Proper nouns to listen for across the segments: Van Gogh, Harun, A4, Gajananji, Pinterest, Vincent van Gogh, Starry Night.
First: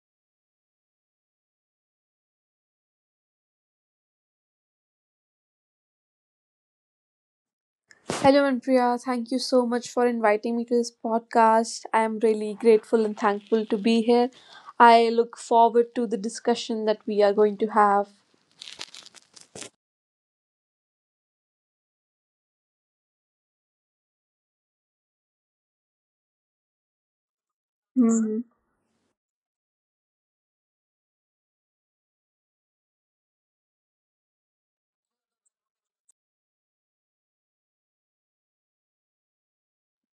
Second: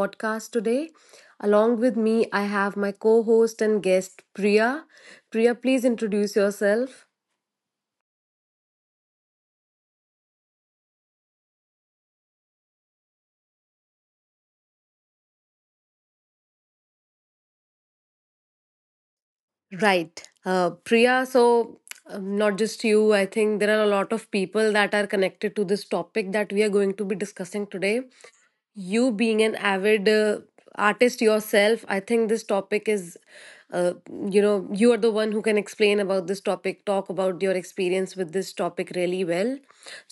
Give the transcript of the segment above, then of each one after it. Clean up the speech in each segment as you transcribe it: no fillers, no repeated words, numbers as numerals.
podcast today. Along with me, I have my co host and guest, Priya. Priya, please introduce yourself. Hello, Andrea. Thank you so much for inviting me to this podcast. I am really grateful and thankful to be here. I look forward to the discussion that we are going to have. Right. Priya, so not just you, I think there are a lot of people that are connected to this topic that we are going to be discussing today. You being an avid artist yourself, I think this topic is uh, you know, you are the one who can explain about this topic, talk about your experience with this topic really well.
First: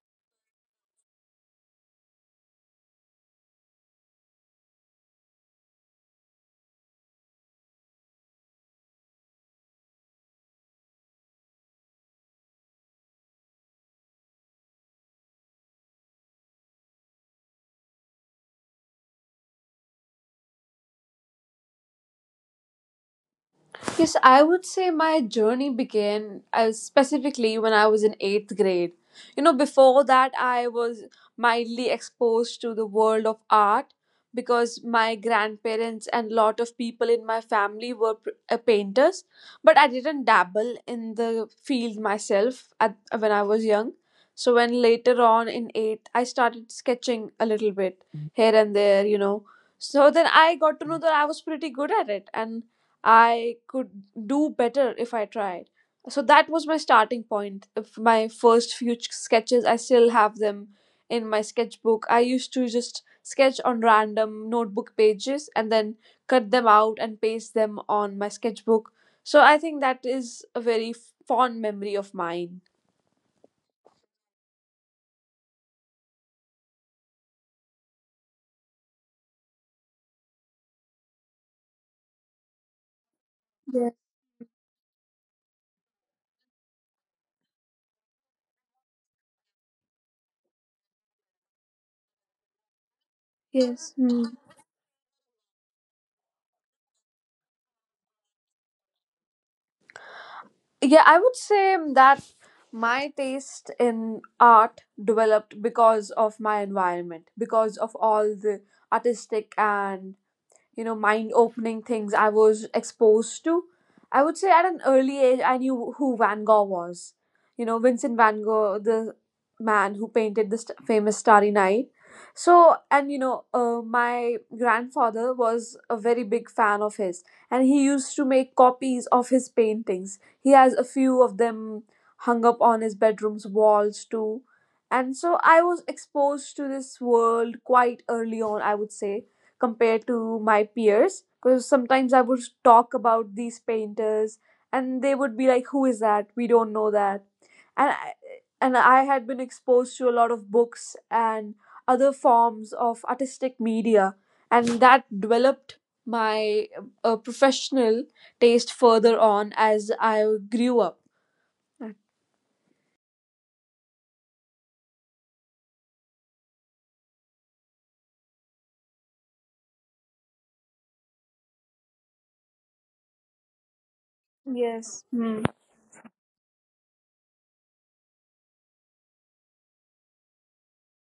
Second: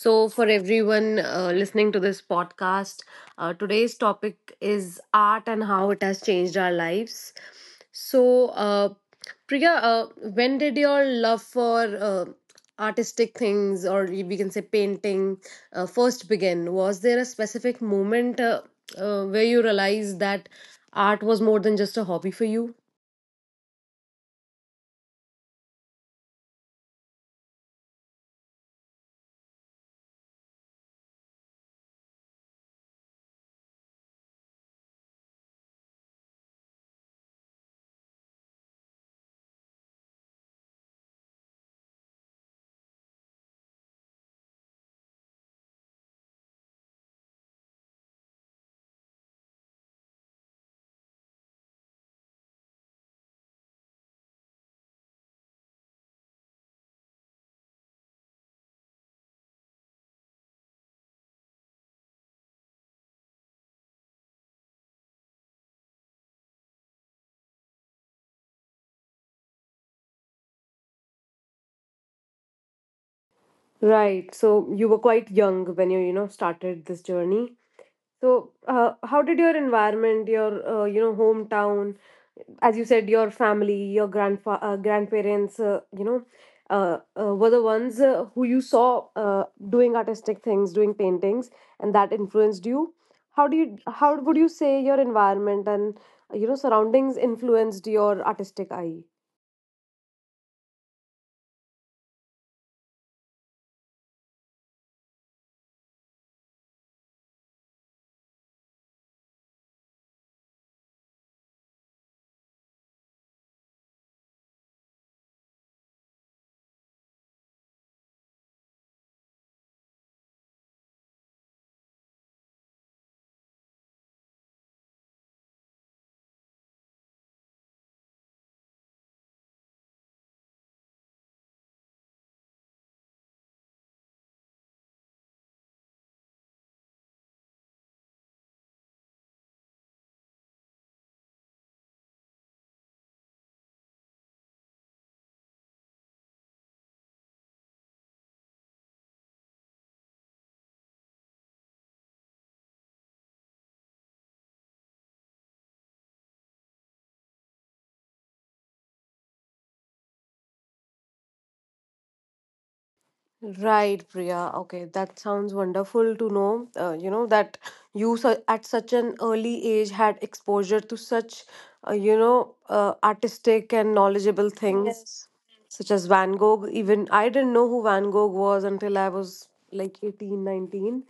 So for everyone listening to this podcast, today's topic is art and how it has changed our lives. So Priya, when did your love for artistic things, or we can say painting, first began? Was there a specific moment where you realized that art was more than just a hobby for you? Yes, I would say my journey began specifically when I was in eighth grade. You know, before that, I was mildly exposed to the world of art because my grandparents and lot of people in my family were painters, but I didn't dabble in the field myself when I was young. So, when later on in eighth, I started sketching a little bit here and there, you know. So then I got to know that I was pretty good at it, and I could do better if I tried. So that was my starting point. If my first few sketches, I still have them in my sketchbook. I used to just sketch on random notebook pages and then cut them out and paste them on my sketchbook. So I think that is a very fond memory of mine. Right. So you were quite young when you know, started this journey. So, how did your environment, your you know, hometown, as you said, your family, Yes, your grandfa grandparents, were the ones who you saw doing artistic things, doing paintings, and that influenced you? How do you, yes. how Hmm. would you say your environment and you know, surroundings influenced your artistic eye? Yeah, I would say that my taste in art developed because of my environment, because of all the artistic and mind opening things I was exposed to. I would say at an early age I knew who Van Gogh was, Vincent Van Gogh, the man who painted this famous Starry Night. So, and my grandfather was a very big fan of his, and he used to make copies of his paintings. He has a few of them hung up on his bedroom's walls too. And so I was exposed to this world quite early on, I would say, compared to my peers, because sometimes I would talk about these painters and they would be like, "Who is that? We don't know that." And I, and I had been exposed to a lot of books and other forms of artistic media, and that developed my professional taste further on as I grew up. Right, Priya. Okay, that sounds wonderful to know. You know that you at such an early age had exposure to such, artistic and knowledgeable things. Yes. Yes. Hmm. Such as Van Gogh. Even I didn't know who Van Gogh was until I was like 18, 19.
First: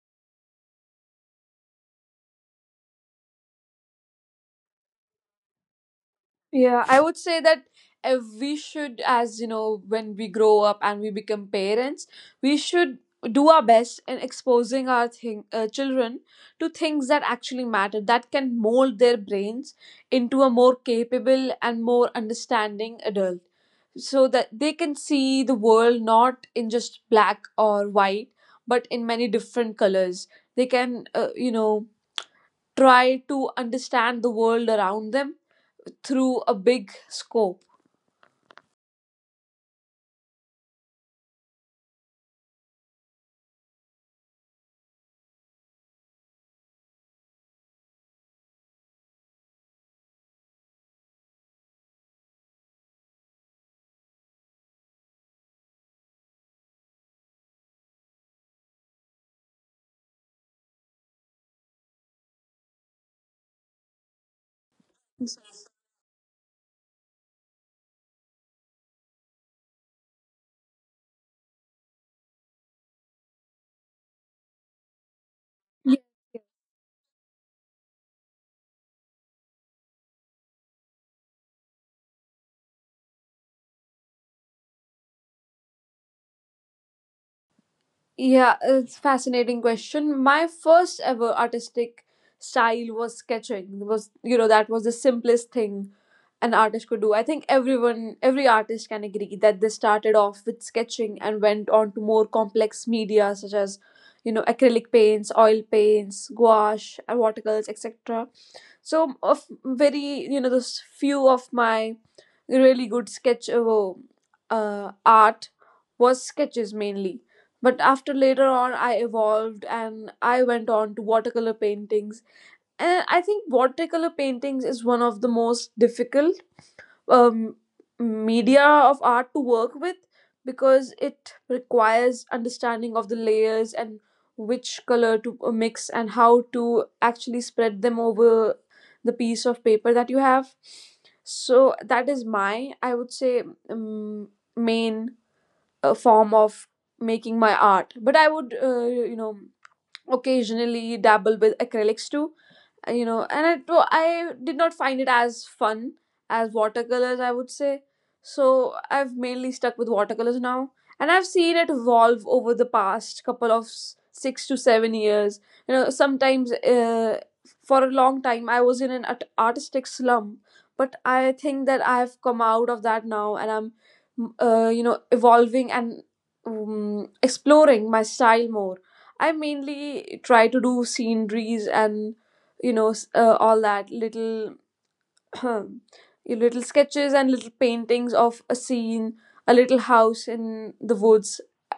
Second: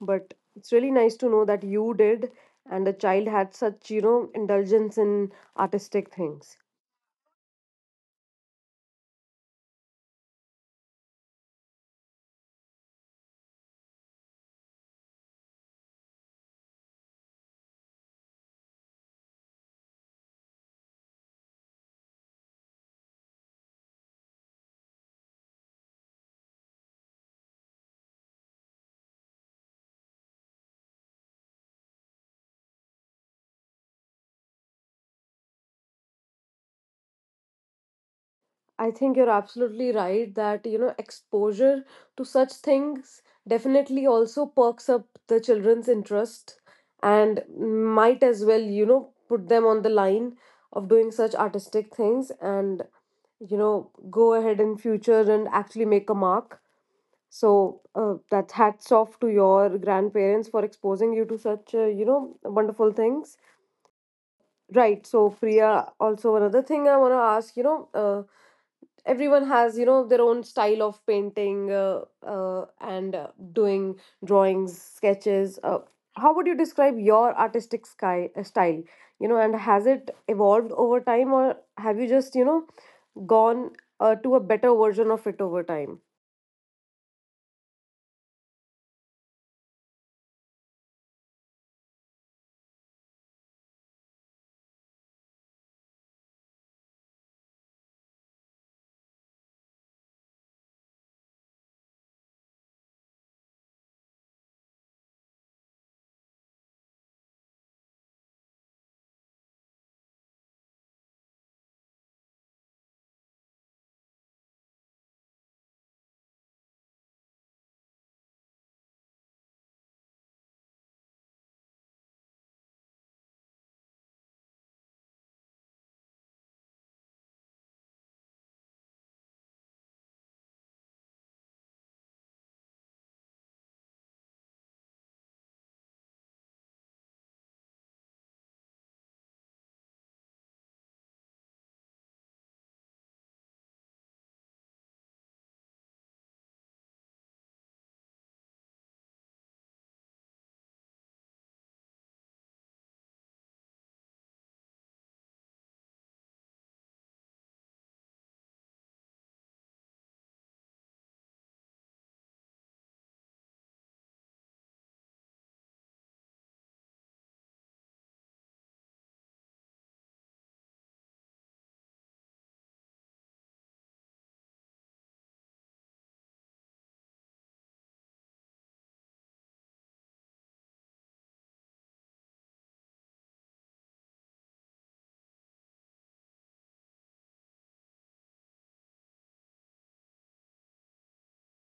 But it's really nice to know that you did, and the child had such, you know, indulgence in artistic things. Yeah, I would say that if we should, as you know, when we grow up and we become parents, we should do our best in exposing our children to things that actually matter, that can mold their brains into a more capable and more understanding adult, so that they can see the world not in just black or white, but in many different colors. They can, try to understand the world around them through a big scope. I think you're absolutely right that, you know, exposure to such things definitely also perks up the children's interest and might as well, you know, put them on the line of doing such artistic things, and, you know, go ahead in future and actually make a mark. So that hats off to your grandparents for exposing you to such you know, wonderful things. Right. So, Priya, also another thing I want to ask, you know, everyone has, you know, their own style of painting, and doing drawings, sketches. How would you describe your style? You know, and has it evolved over time, or have you just, you know, gone to a better version of it over time? Yeah, it's fascinating question. My first ever artistic style was sketching. It Was you know That was the simplest thing an artist could do. I think everyone, every artist can agree that they started off with sketching and went on to more complex media such as acrylic paints, oil paints, gouache, and watercolors, etc. So, of very, those few of my really good sketch art was sketches, mainly. But after, later on, I evolved and I went on to watercolor paintings. And I think watercolor paintings is one of the most difficult um, media of art to work with, because it requires understanding of the layers and which color to mix, and how to actually spread them over the piece of paper that you have. So that is my, I would say, um, main form of making my art. But I would occasionally dabble with acrylics too. And I did not find it as fun as watercolors, I would say. So I've mainly stuck with watercolors now, and I've seen it evolve over the past couple of 6 to 7 years. You know, sometimes, for a long time I was in an artistic slump, but I think that I've come out of that now and I'm evolving and exploring my style more. I mainly try to do sceneries and all that little your little sketches and little paintings of a scene, a little house in the woods.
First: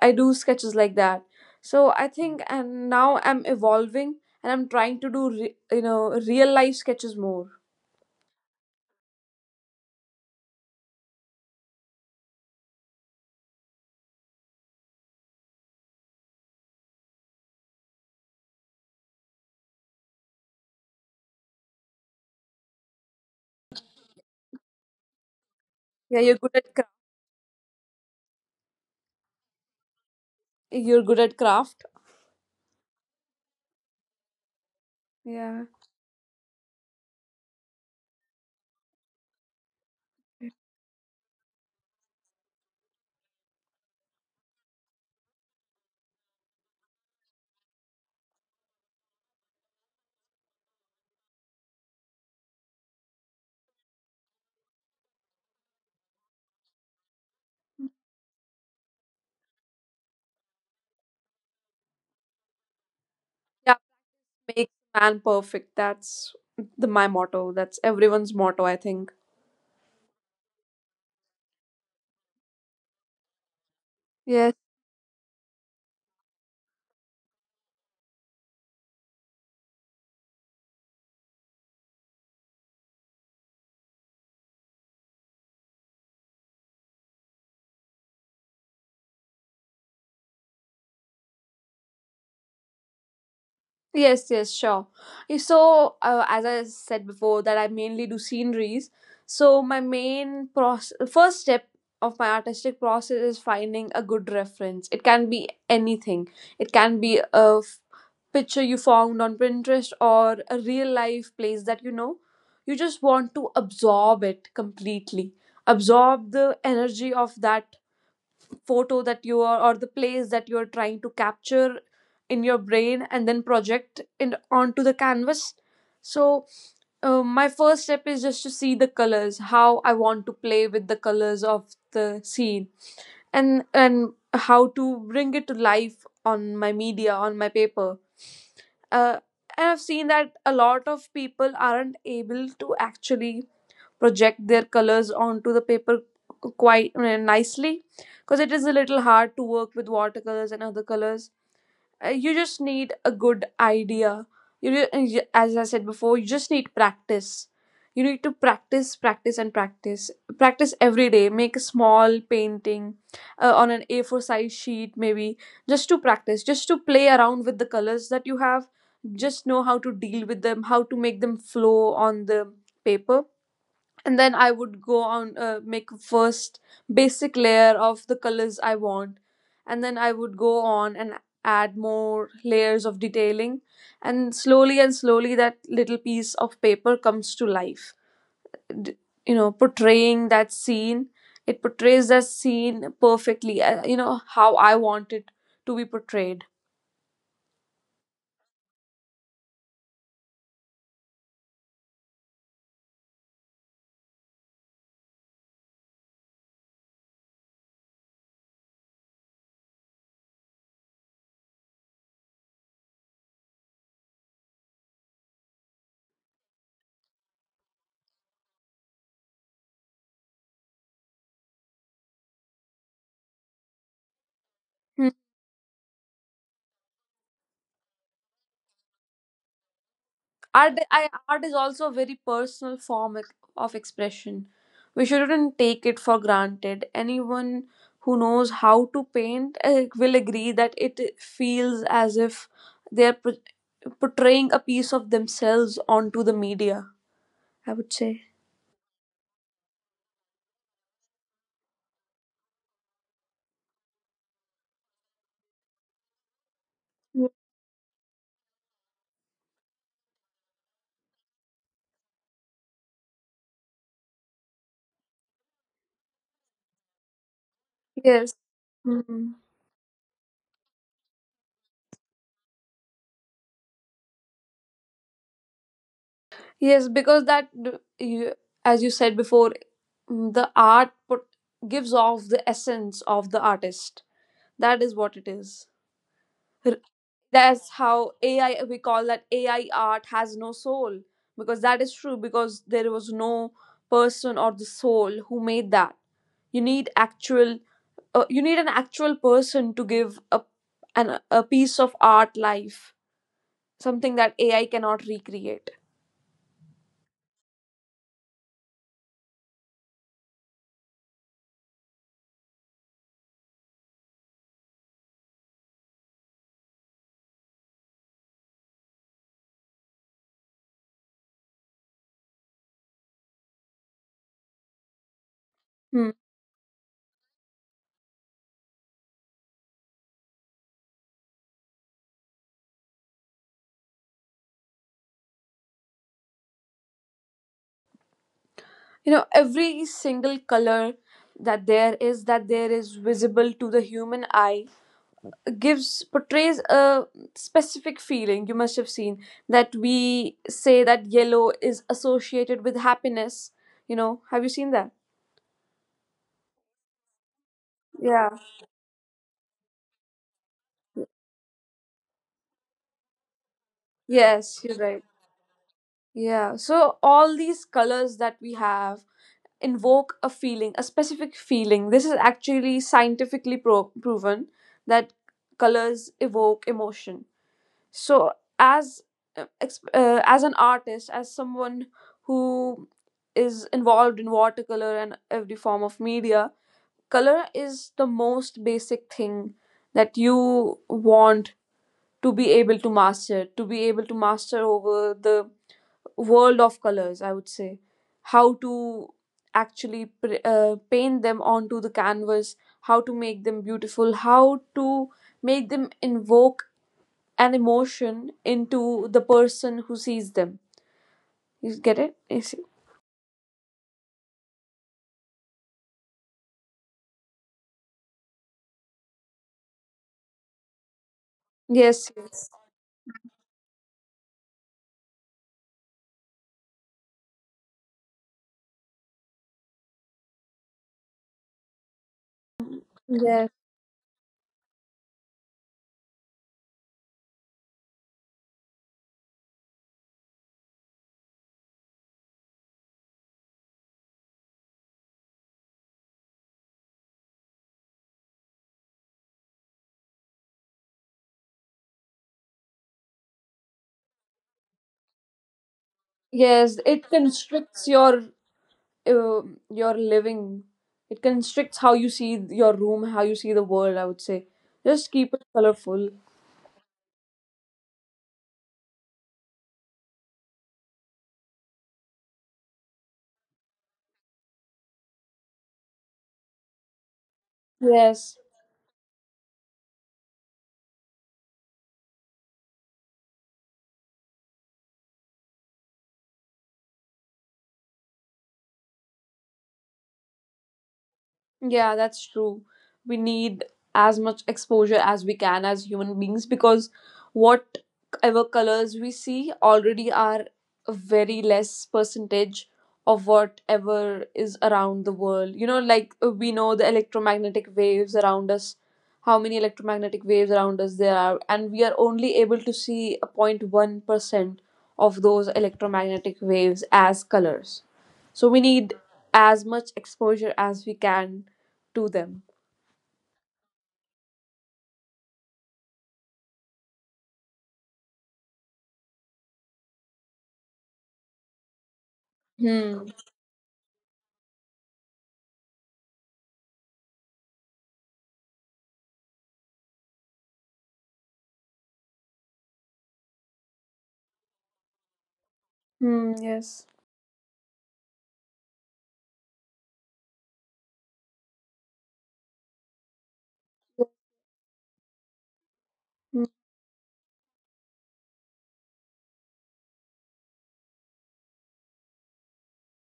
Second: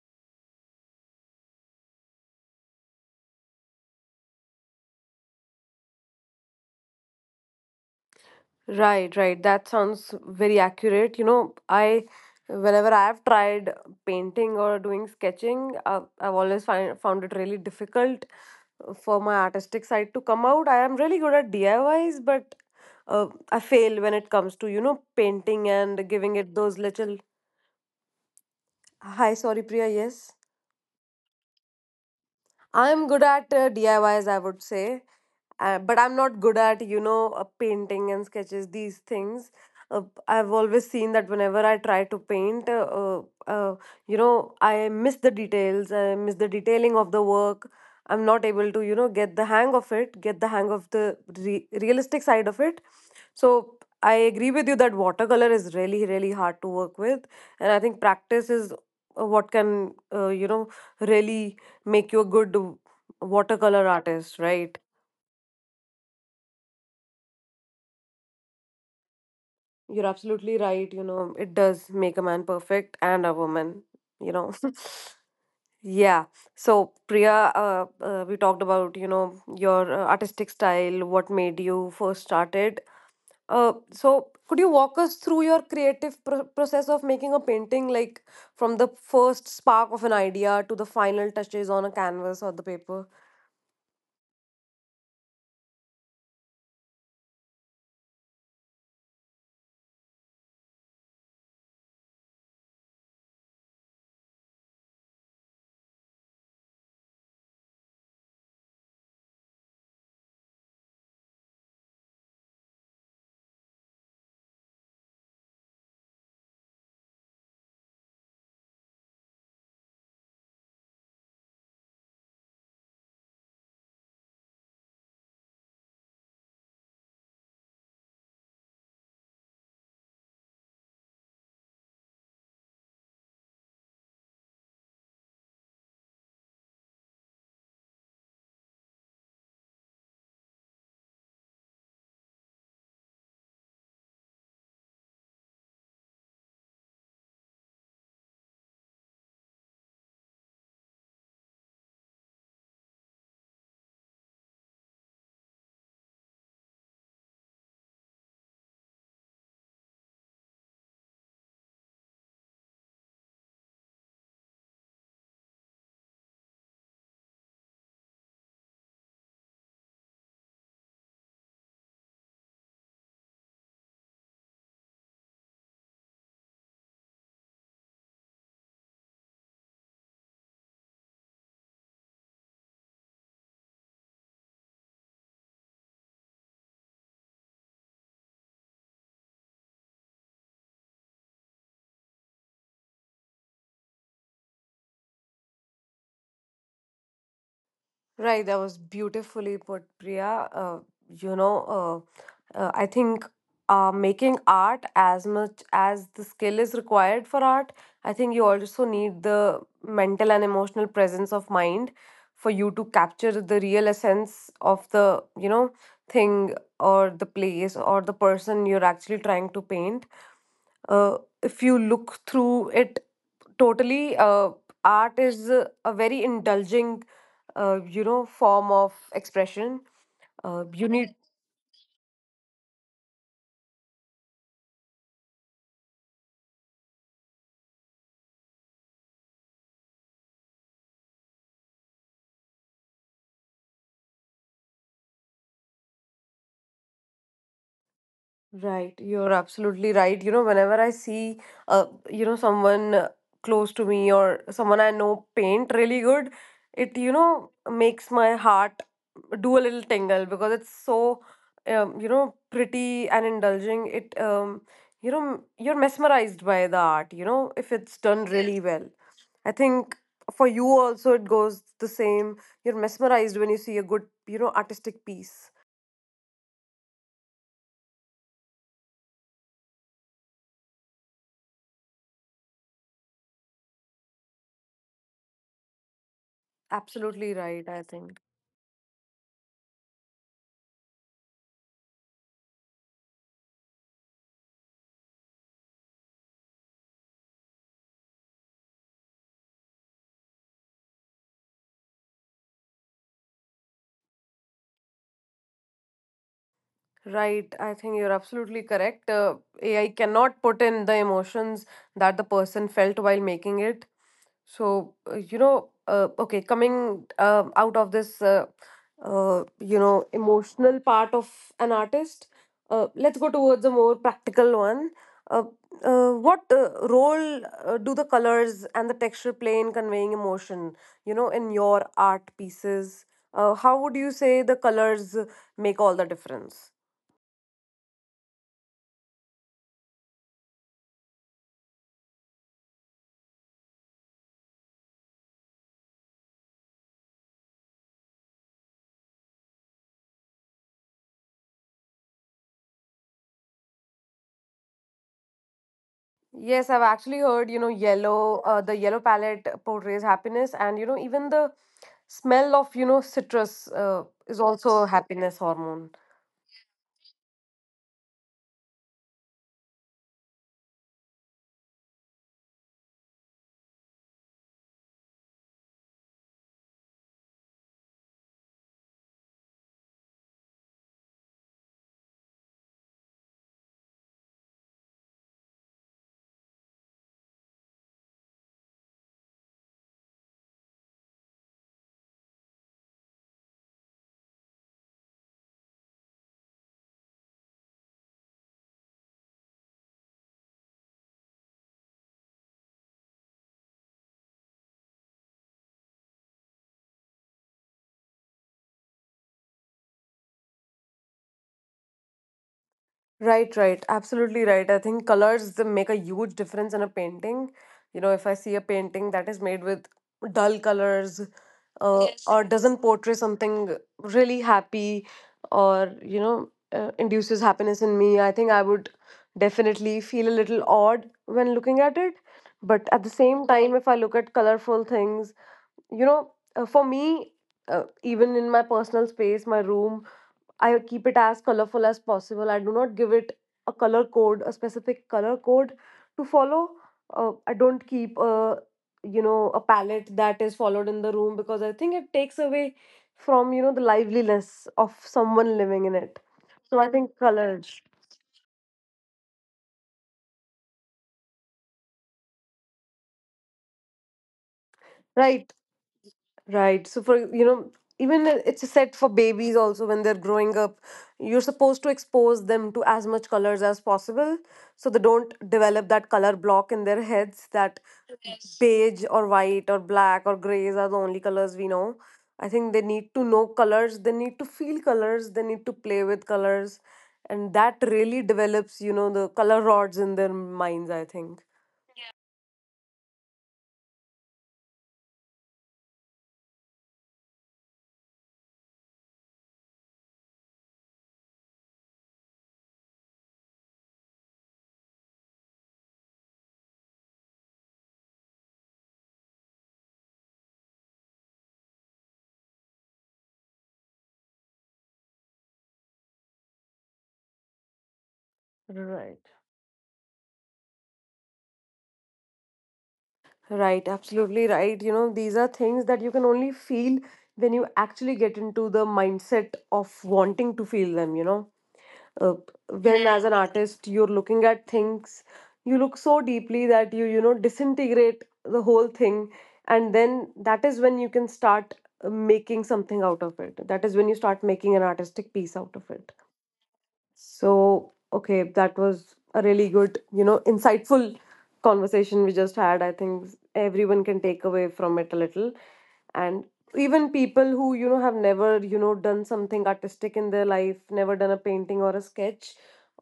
I do sketches like that. So I think, and now I'm evolving, and I'm trying to do real life sketches more. Right, right. That sounds very accurate. You know, I, whenever I have tried painting or doing sketching, I've always found it really difficult for my artistic side to come out. I am really good at DIYs, but I fail when it comes to, you know, painting and Yeah, you're giving good it at those craft. little. Hi, sorry, Priya. Yes. You're good at craft. I'm good at DIYs, I Ys, I would say, Yeah, but I'm not good at, you know, painting and sketches, these things. Uh, I've always seen that whenever I try to paint, you know, I miss the details, I miss the detailing of the work. I'm not able to, you know, get the hang of it, get the hang of the realistic side of it. So I agree with you that watercolor is really, really hard to work with. And I think practice is what can, you know, really make you a good yeah, watercolor artist, make right? man perfect, that's the my motto, that's everyone's motto, I think. You're absolutely right. You know, it does make a man perfect and a woman, you know. Yes. Yeah. So, Priya, we talked about, you know, your artistic style, what made you first started. So, could you walk us through your creative process of making a painting, like from the first spark of an idea to the final touches on a canvas or the paper? Yes, yes, sure. So, as I said before, that I mainly do sceneries. So, my main process, first step of my artistic process is finding a good reference. It can be anything. It can be a picture you found on Pinterest or a real life place that you know. You just want to absorb it completely. Absorb the energy of that photo that you are, or the place that you're trying to capture in your brain and then project it onto the canvas. So, my first step is just to see the colors, how I want to play with the colors of the scene, and how to bring it to life on my media, on my paper. uh, and I've seen that a lot of people aren't able to actually project their colors onto the paper quite nicely, because it is a little hard to work with watercolors and other colors. You just need a good idea. You, ju- uh, as I said before, you just need practice. You need to practice, practice, and practice. Practice every day. Make a small painting on an A4 size sheet, maybe, just to practice, just to play around with the colors that you have. Just know how to deal with them, how to make them flow on the paper. And then I would go on, make a first basic layer of the colors I want, and then I would go on and add more layers of detailing, and slowly that little piece of paper comes to life, D- portraying that scene. It portrays that scene perfectly, how I want it to be portrayed. Right, that was beautifully put, Priya. You know, I think making art, as much as the skill is required for art, I think you also need the mental and emotional presence of mind for you to capture the real essence of the, you know, thing or the place or the person you're actually trying to paint. If you look through it totally, art is a very indulging you know, form of expression. You need. Art is also a very personal form of expression. We shouldn't take it for granted. Anyone who knows how to paint will agree that it feels as if they're portraying a piece of themselves onto the media, I would say. Right, you're absolutely right. You know, whenever I see, you know, someone close to me or someone I know paint really good, it, you Mm. know, makes my heart do a little tingle because it's so, you know, pretty and indulging. It, you know, you're mesmerized by the art, you know, if it's done, Yes. yes, really well. Mhm. I think for you also it goes the same. You're mesmerized when you see a good, you know, artistic piece. Yes, because you, as you said before, the art gives off the essence of the artist. That is what it is. Absolutely right, That's I how think. ai we call that AI art has no soul, because that is true, because there was no person or the soul who made that. you need actual you need an actual person to give a piece of art life, something that AI cannot recreate. Right, I think you're absolutely correct. AI cannot put in the emotions that the person felt while making it. So, you know, okay, coming out of this, you know, emotional part of an artist, let's go towards a more practical one. Uh, Hmm. What role do the colors and the texture play in conveying emotion, you know, in your art pieces? How would you say the colors make all the difference? You know, every single color that there is visible to the human eye, gives portrays a specific feeling. You must have seen that we say that yellow is associated with happiness. You know, have you seen that? Yes, I've actually heard, you know, Yeah. yellow, the yellow palette portrays happiness, and you know, even the smell of, you know, citrus is Yes, you're also a right. happiness hormone. Yeah, so all these colors that we have invoke a feeling, a specific feeling. This is actually scientifically proven that colors evoke emotion. So, as as an artist, as someone who is involved in watercolor and every form of media, color is the most basic thing that you want to be able to master, over the world of colors, I would say, how to actually paint them onto the canvas, how to make them beautiful, how to make them invoke an emotion into the person who sees them. You get it? You see? Right, right, absolutely right. I think colors, they make a huge difference in a painting. You know, if I see a painting that is made with dull colors, Yes, yes, or doesn't portray something really happy, or, you know, induces happiness in me, I think I would definitely feel a little odd when looking at it. But at the yes, same time, if I look at colorful things, you know, for me, even in my personal space, my room, I keep it as colorful as possible. I do not give it a color code, a specific color code to follow. I don't keep a, you know, a palette that is followed in the room, because I think it takes away from, you know, the liveliness of someone living in it. yes. So I It think colors. constricts uh, your living. It constricts how you see your room, how you see the world. I would say, just keep it Right, colorful. right. So for, you know, even it's a set for babies also when they're growing up, you're supposed to expose them to as much colors as possible, so they don't develop that color block in their heads that Yes. beige or white or black or grays are the only colors we know. I think they need to know colors, they need to feel colors, they need to play with colors. And that really develops, you know, the color rods in their minds, I think. Yeah, that's true. We need as much exposure as we can as human beings, because whatever colors we see already are a very less percentage of whatever is around the world. You know, like we know the electromagnetic waves around us, how many electromagnetic waves around us there are, and we are only able to see a 0.1% of those electromagnetic waves as colors. So we need Right. as much exposure as we can to them. Right, absolutely right. You know, these are things that you can only feel when you actually get into the mindset of wanting to feel them, you know. uh, Hmm. when as an artist you're looking at things, you look so deeply that you know, disintegrate the whole thing, and then that is when you can start making something out of it. That is when you start making an artistic piece out of it. Hmm. Yes. So okay, that was a really good, you know, insightful conversation we just had. I think everyone can take away from it a little, Hmm. and even people who, you know, have never, you know, done something artistic in their life, never done a painting or a sketch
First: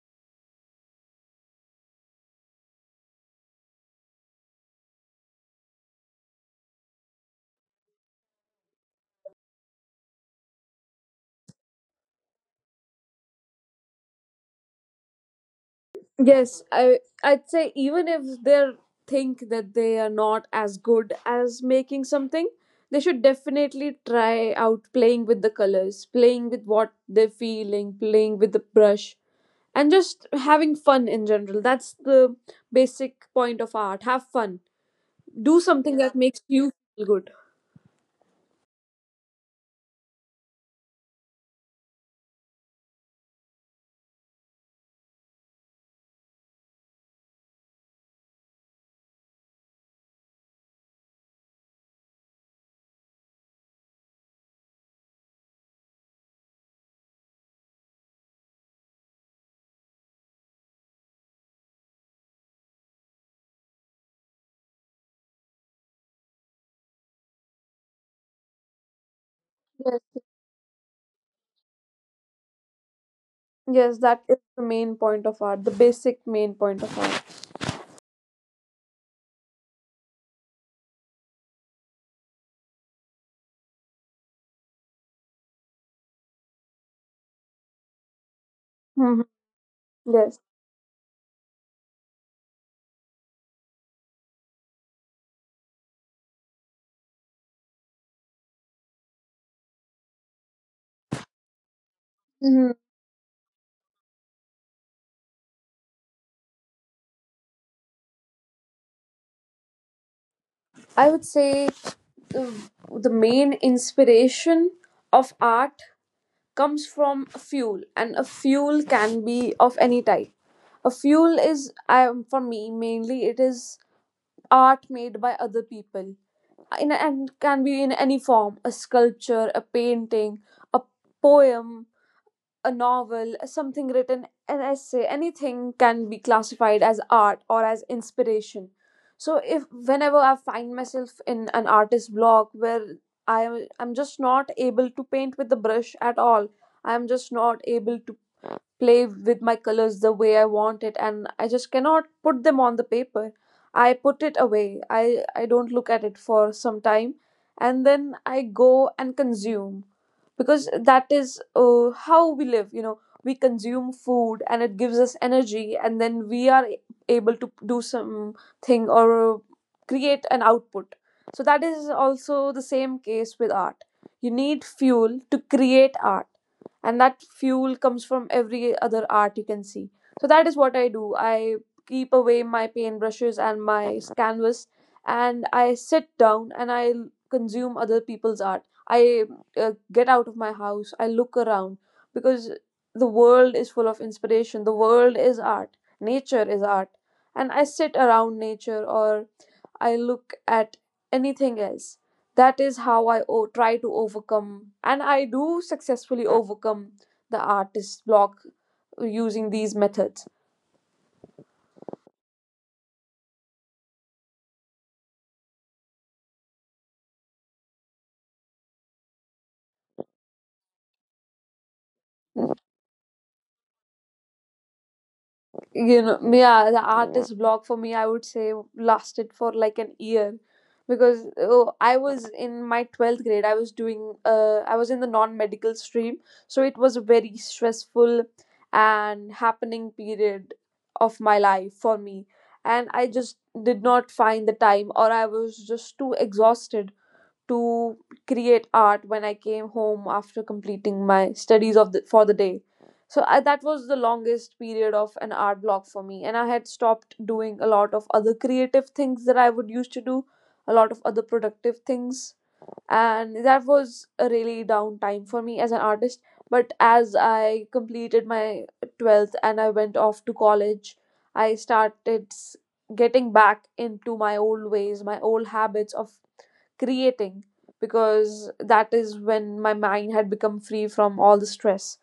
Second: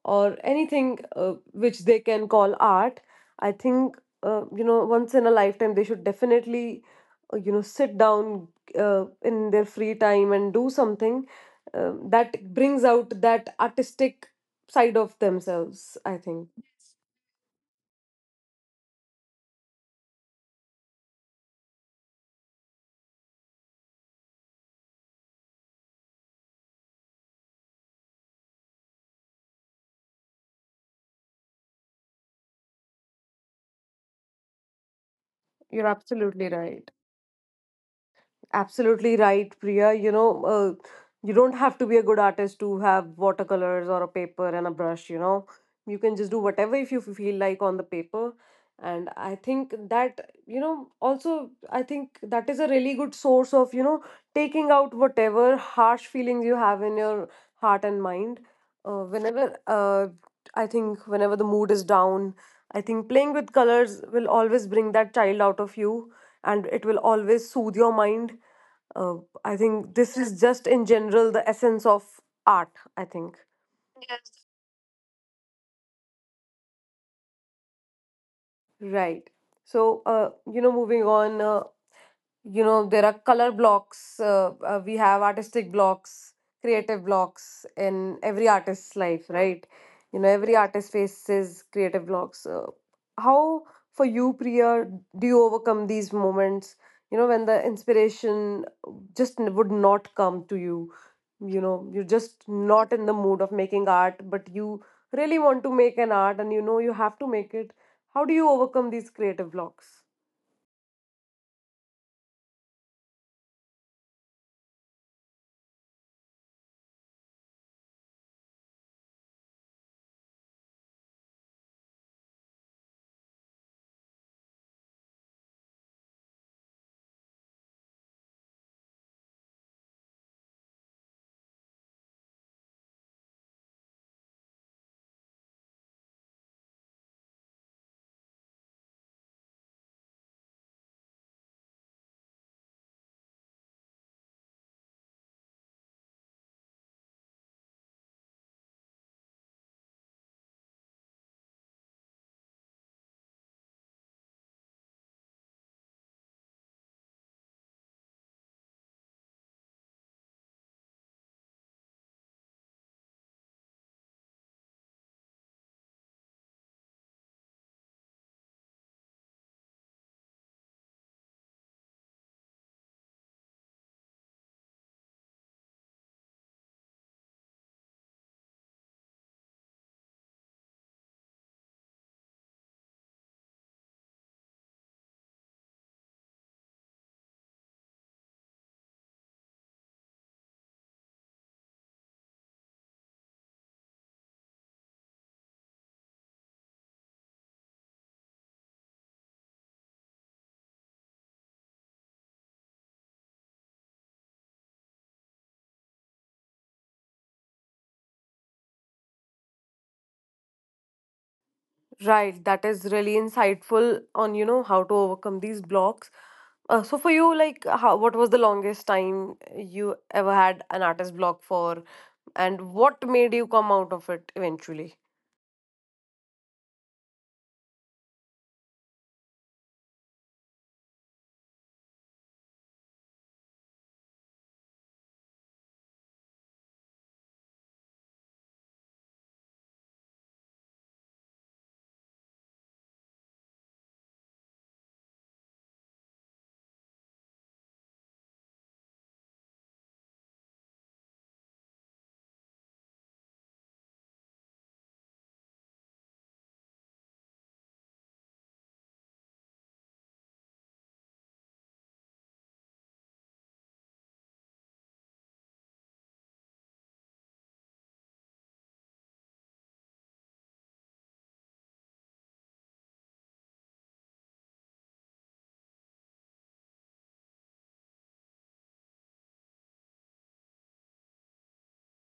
or anything which they can call art, I think you know, once in a lifetime they should definitely you know, sit down in their free time and do something that brings out that artistic side of themselves, I think. Yes. I'd say even if they think that they are not as good as making something, they should definitely try out playing with the colors, playing with what they're feeling, playing with the brush, and just having fun in general. That's the basic point of art. Have fun. Do You're something that makes absolutely you right. feel good. Absolutely right, Priya. You know, you don't have to be a good artist to have watercolors or a paper and a brush, you know. You can just do whatever if you feel like on the paper. And I think that, you know, also, I think that is a really good source of, you know, taking out whatever harsh feelings you have in your heart and mind. Whenever, I think, whenever the mood is down, I think playing with colors will always bring that child out of you, and it will always soothe your mind. uh, I think this Yes. is just in general the essence of art, I think. Yes, that is the main point of art, the basic main point of art. Right. So, you know, moving on. You know, there are color blocks. We have artistic blocks, creative blocks in every artist's Hmm. life, right? You know, Yes. every artist faces creative blocks. How, for you, Priya, do you overcome these moments, you know, when the inspiration just would not come to you? You know, you're just Hmm. not in the mood of making art, but you really want to make an art, and you know you have to make it. How do you overcome these creative blocks? I would say, uh, the main inspiration of art comes from a fuel, and a fuel can be of any type. A fuel is, for me, mainly it is art made by other people, and can be in any form: a sculpture, a painting, a poem, a novel, something written, an essay. Anything can be classified as art or as inspiration. So if whenever I find myself in an artist's block where I'm just not able to paint with the brush at all, I am just not able to play with my colors the way I want it, and I just cannot put them on the paper. I put it away. I don't look at it for some time, and then I go and consume, because that is how we live. We consume food and it gives us energy, and then we are able to do something or create an output. So that is also the same case with art. You need fuel to create art, and that fuel comes from every other art you can see. So that is what I do. I keep away my paintbrushes and my canvas, and I sit down and I consume other people's art. I get out of my house. I look around, because the world is full of inspiration. The world is art, nature is art, and I sit around nature, or I look at anything else. That is how I try to overcome, and I do successfully overcome the artist block using these methods. Right, that is really insightful on, you know, how to overcome these blocks. So for you, what was the longest time you ever had an artist block for, and what made you come out of it eventually? Yeah, the yeah, artist block for me, I would say, lasted for like an year, because I was in my 12th grade. I was in the non-medical stream, so it was a very stressful and happening period of my life for me, and I just did not find the time, or I was just too exhausted to create art when I came home after completing my studies for the day. So that was the longest period of an art block for me, and I had stopped doing a lot of other creative things that I would used to do, a lot of other productive things, and that was a really down time for me as an artist. But as I completed my 12th and I went off to college, I started getting back into my old ways, my old habits of creating, because that is when my mind had become free from all the stress.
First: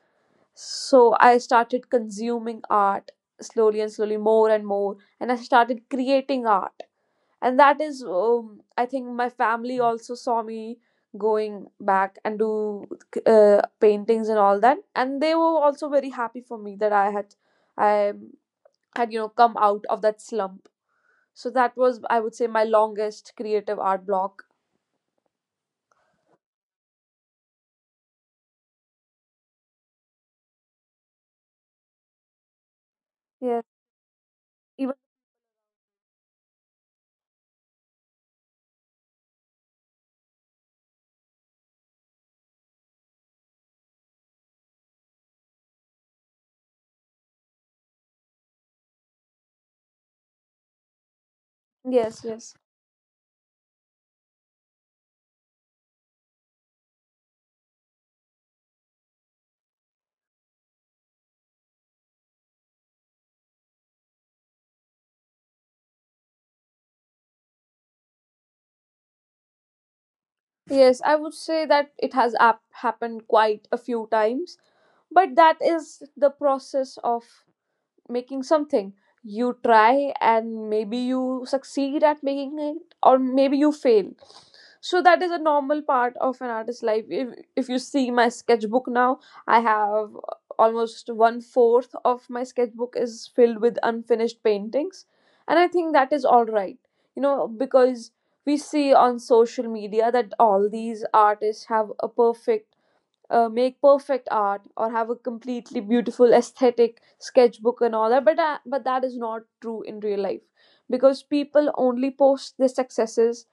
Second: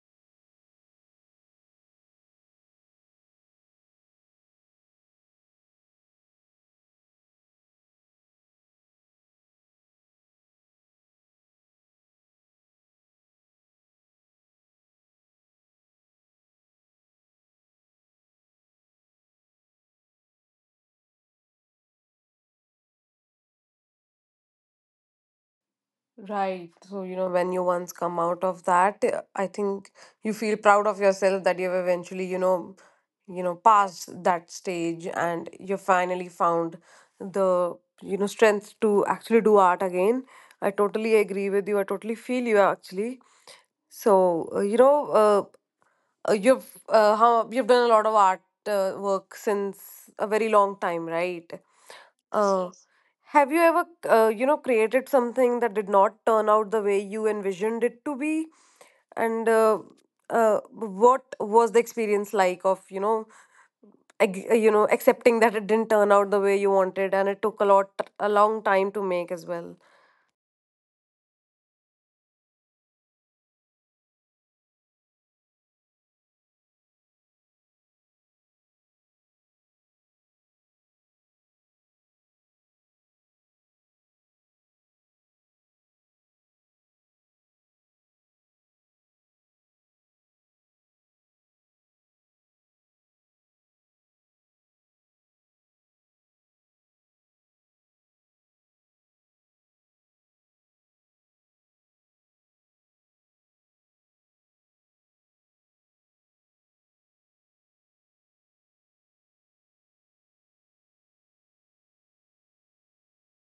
So I started consuming art slowly and slowly, more and more, and I started creating art. And that is, I think, my family also saw me going back and do paintings and all that, and they were also very happy for me that I had come out of that slump. So that was, I would say, my longest creative art block. Right. So, you know, when you once come out of that, I think you feel proud of yourself that you've eventually, you know, Yeah. passed that even stage, and you finally found the, you know, strength to actually do art again. I totally agree with you. I totally feel you actually. So, you know, you've how you've done a lot of art work since a very long time, right? Yes, yes, Uh, have you ever, you know, created something that did not turn out the way you envisioned it to be? And what was the experience like of, you know, you know, accepting that it didn't turn out the way you wanted, and it took a long time to make as well? yes. I would say that it has happened quite a few times, but that is the process of making something. You try, and maybe you succeed at making it, or maybe you fail. So that is a normal part of an artist's life. If you see my sketchbook now, I have almost one fourth of my sketchbook is filled with unfinished paintings, and I think that is all right, because we see on social media that all these artists have a perfect make perfect art, or have a completely beautiful aesthetic sketchbook and all that, but that is not true in real life, because people only post their successes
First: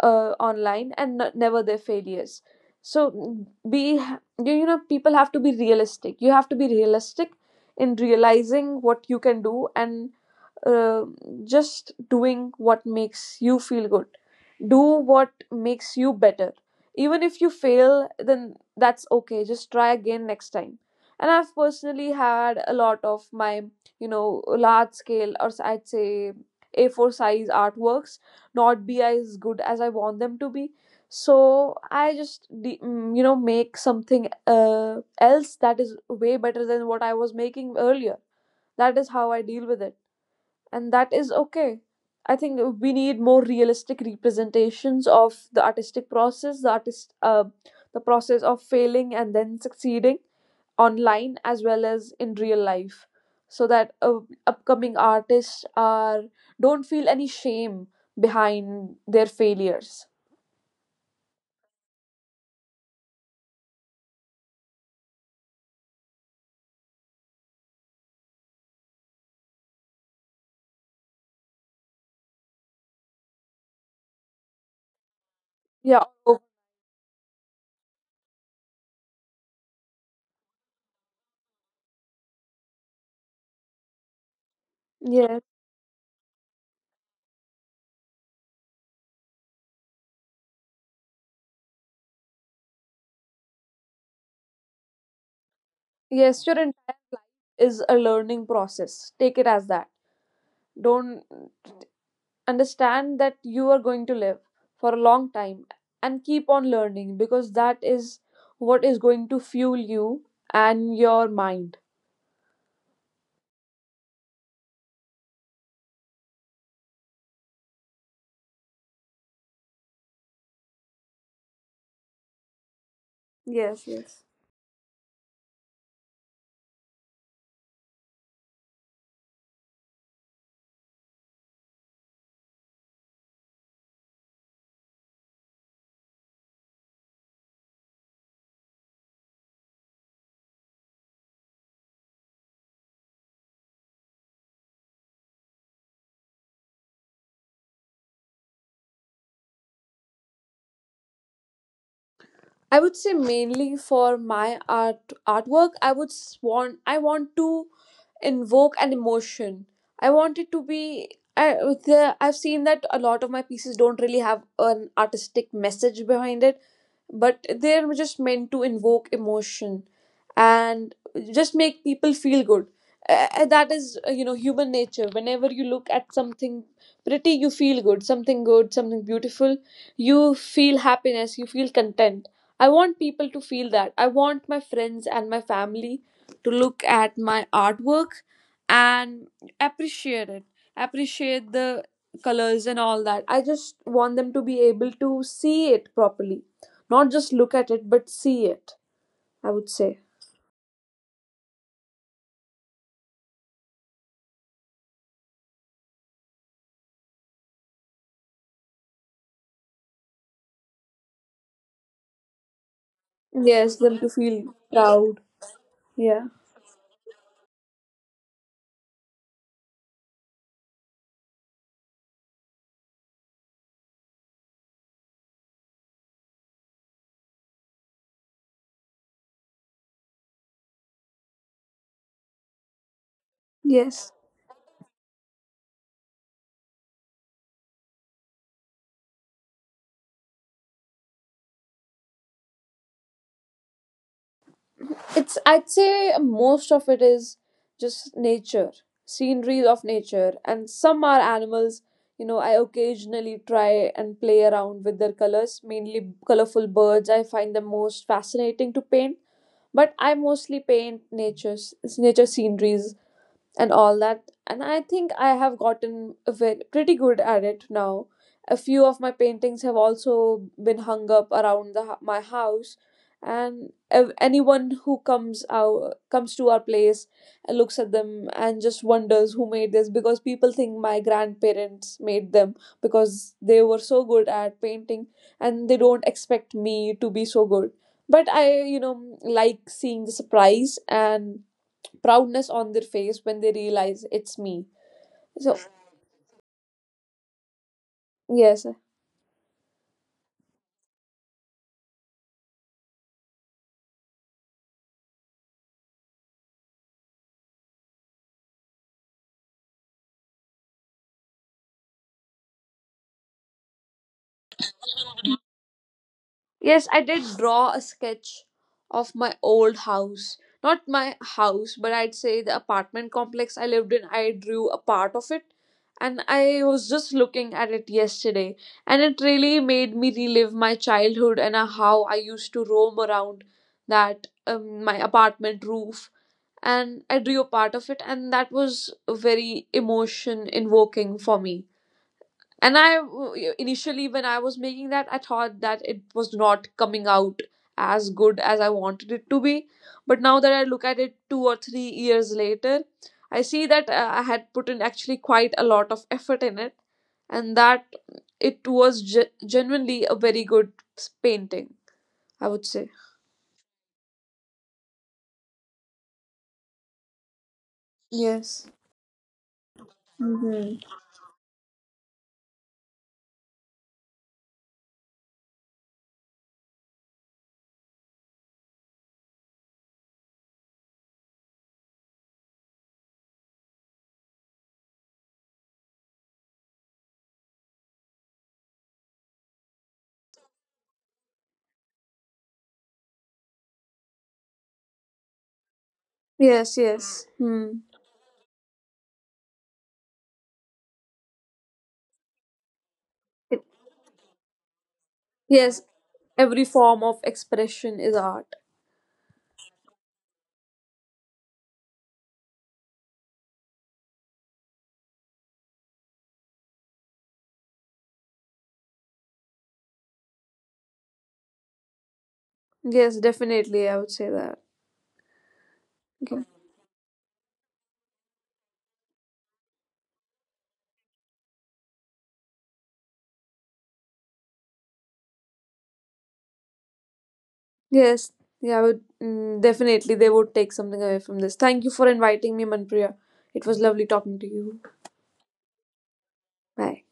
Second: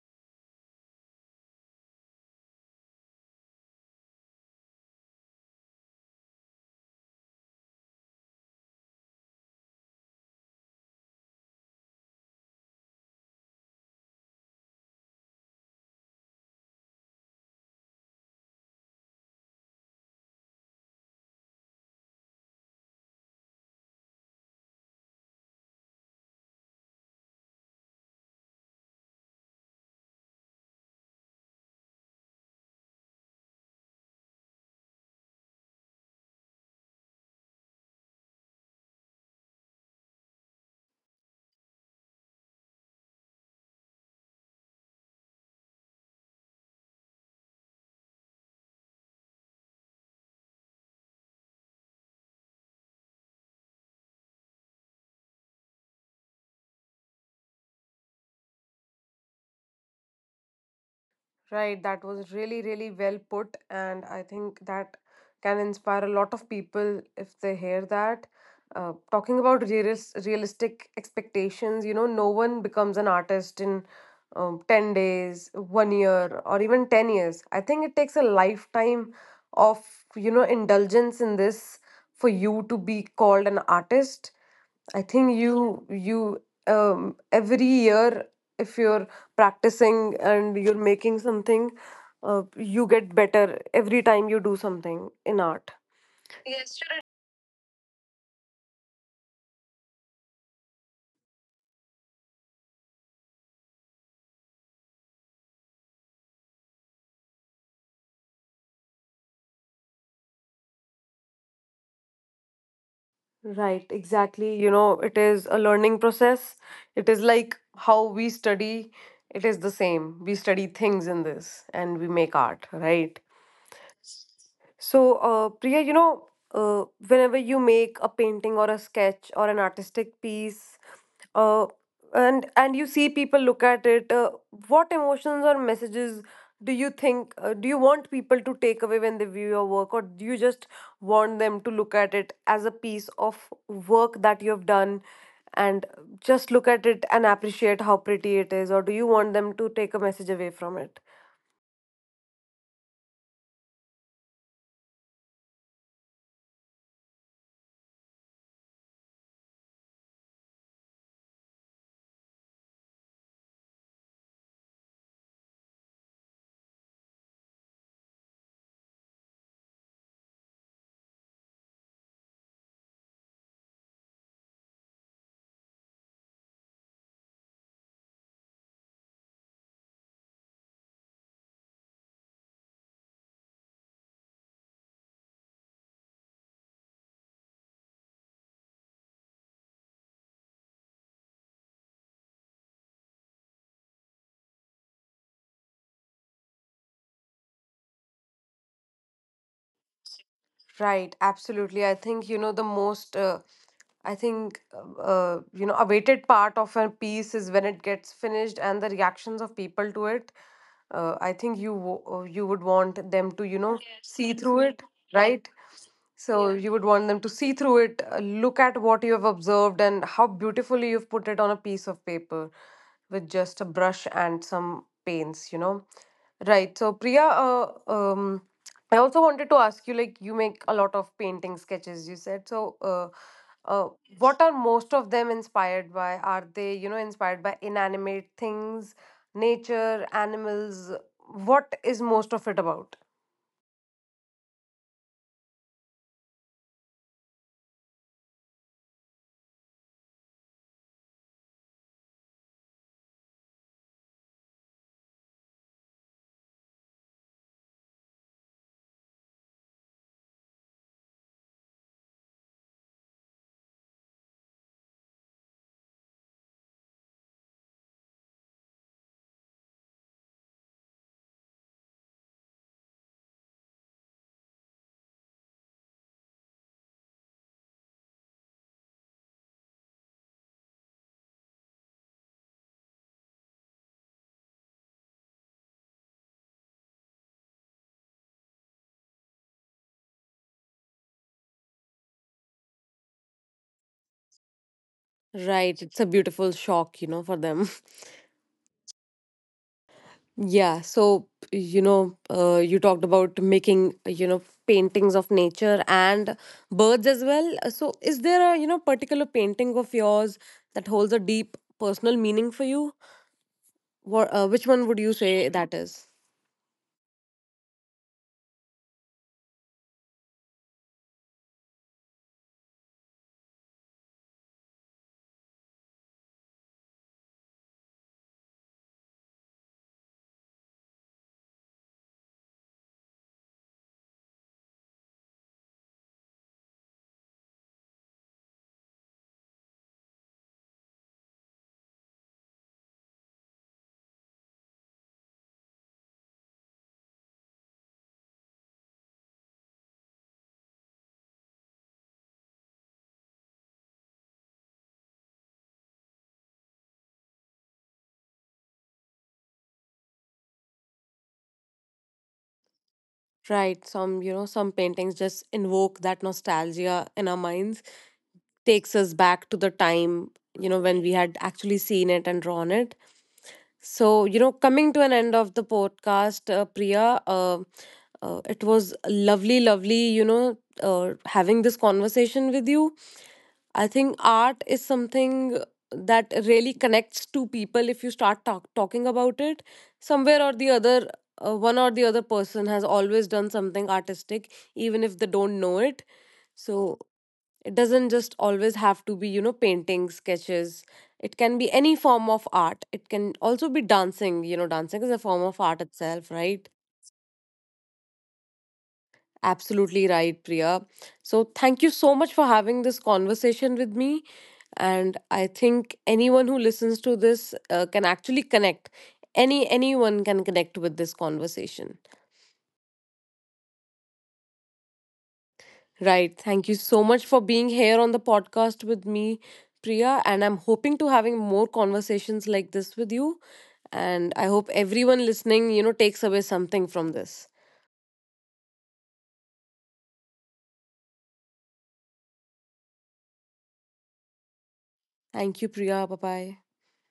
online, and never their failures. So mm, be you you know people have to be realistic. You have to be realistic in realizing what you can do, and uh, just doing what makes you feel good. Do what makes you better. Even if you fail, then that's okay. Just try again next time. And I've personally had a lot of my large scale, or I'd say, A4 size artworks, not be as good as I want them to be. So I just make something else that is way better than what I was making earlier. That is how I deal with it, and that is okay. I think we need more realistic representations of the artistic process, the process of failing and then succeeding online as well as in real life, so that upcoming artists are don't feel any shame behind their failures. Right, that was really, really well put, and I think that can inspire a lot of people if they hear that. Talking about realistic expectations, you know, no one becomes an artist in 10 days, one Yeah. Oh, year, or even 10 years. I think it takes a lifetime of, you know, indulgence in this for you to be called an artist. I think yeah. you every year, if you're practicing and you're making something, you get better every time you do something in art. Yes, your entire life is a learning process. Take it as that. Don't understand that you are going to live for a long time and keep on learning, because that is what is going to fuel you and your mind. Right, exactly. You know, it is a learning process. It is like how we study, it is the same. We study things in this and we make art, right? Yes, yes. So, Priya, you know, whenever you make a painting or a sketch or an artistic piece, uh, and you see people look at it, what emotions or messages do you think, do you want people to take away when they view your work? Or do you just want them to look at it as a piece of work that you have done? And just look at it and appreciate how pretty it is? Or do you want them to take a message away from it? I would say mainly for my artwork, I want to invoke an emotion. I want it to be. I, I've seen that a lot of my pieces don't really have an artistic message behind it, but they're just meant to invoke emotion and just make people feel good. That is human nature. Whenever you look at something pretty, you feel good. Something good, something beautiful, you feel happiness. You feel content. I want people to feel that. I want my friends and my family to look at my artwork and appreciate it, appreciate the colors and all that. I just want them to be able to see it properly, not just look at it, but see it, I would say. Right, absolutely. I think, you know, the most, you know, awaited part of a piece is when it gets finished and the reactions of people to it. I think you you would want them to, you Yes, know, them to see feel through it, proud. right? Yeah. So, yeah, you would want them to see through it, look at what you have observed and how beautifully you've put it on a piece of paper with just a brush and some paints, you know. Right. So, Priya, I also wanted to ask you, like, you make a lot of painting sketches, you said. So, uh, uh, Yes. what are most of them inspired by? Are they, you know, inspired by inanimate things, nature, animals? What is most of it about? It's I'd say most of it is just nature, sceneries of nature, and some are animals. You know, I occasionally try and play around with their colors, mainly colorful birds. I find them most fascinating to paint, but I mostly paint nature sceneries and all that. And I think I have gotten a pretty good at it now. A few of my paintings have also been hung up around my house, and anyone who comes to our place and looks at them and just wonders who made this, because people think my grandparents made them, because they were so good at painting, and they don't expect me to be so good. But I like seeing the surprise and proudness on their face when they realize it's me. So, Right. It's a beautiful shock, you know, for them. yes. Yeah, so you know, you talked about making, you know, paintings of nature and birds as well. So, is there a, you know, particular painting of yours that holds a deep personal meaning for you? What, which one would you say that is? Yes, I did draw a sketch of my old house. Not my house, but I'd say the apartment complex I lived in. I drew a part of it. And I was just looking at it yesterday. And it really made me relive my childhood, and how I used to roam around my apartment roof. And I drew a part of it. And that was very emotion invoking for me. And I, initially when I was making that, I thought that it was not coming out as good as I wanted it to be. But now that I look at it 2 or 3 years later, I see that I had put in actually quite a lot of effort in it, and that it was genuinely a very good painting, I would say. Right, some, you know, some paintings just invoke that nostalgia in our minds. Yes. Takes us back to the time, you Hmm. know, when we had actually seen it and drawn it. So, you know, coming to an end of the podcast, Priya, it was lovely, lovely, you know, having this conversation with you. I think art is something that really connects two people if you start talking about it. Somewhere or the other, one or the other person has always done something artistic, even if they don't know it. Yes, So, yes. it Hmm. doesn't just always have to be, you know, painting, sketches. It can be any form of art. It can It- also be dancing. You know, dancing is a form of yes, art itself, every right? form of expression is art. Absolutely right, Priya. So, thank you so much for having this conversation with me. And I think anyone who listens to this can actually connect. Anyone can connect with this conversation. Yes, definitely, I would say that. Right. Okay. Thank you so much for being here on the podcast with me, Priya. And I'm hoping to having more conversations like this with you. And I hope everyone listening, you know, takes away something from this. Yes, yeah, I would, definitely they would take something away from this. Thank you for inviting me, Manpriya. It was lovely talking to you. Thank you, Priya. Bye bye. Bye.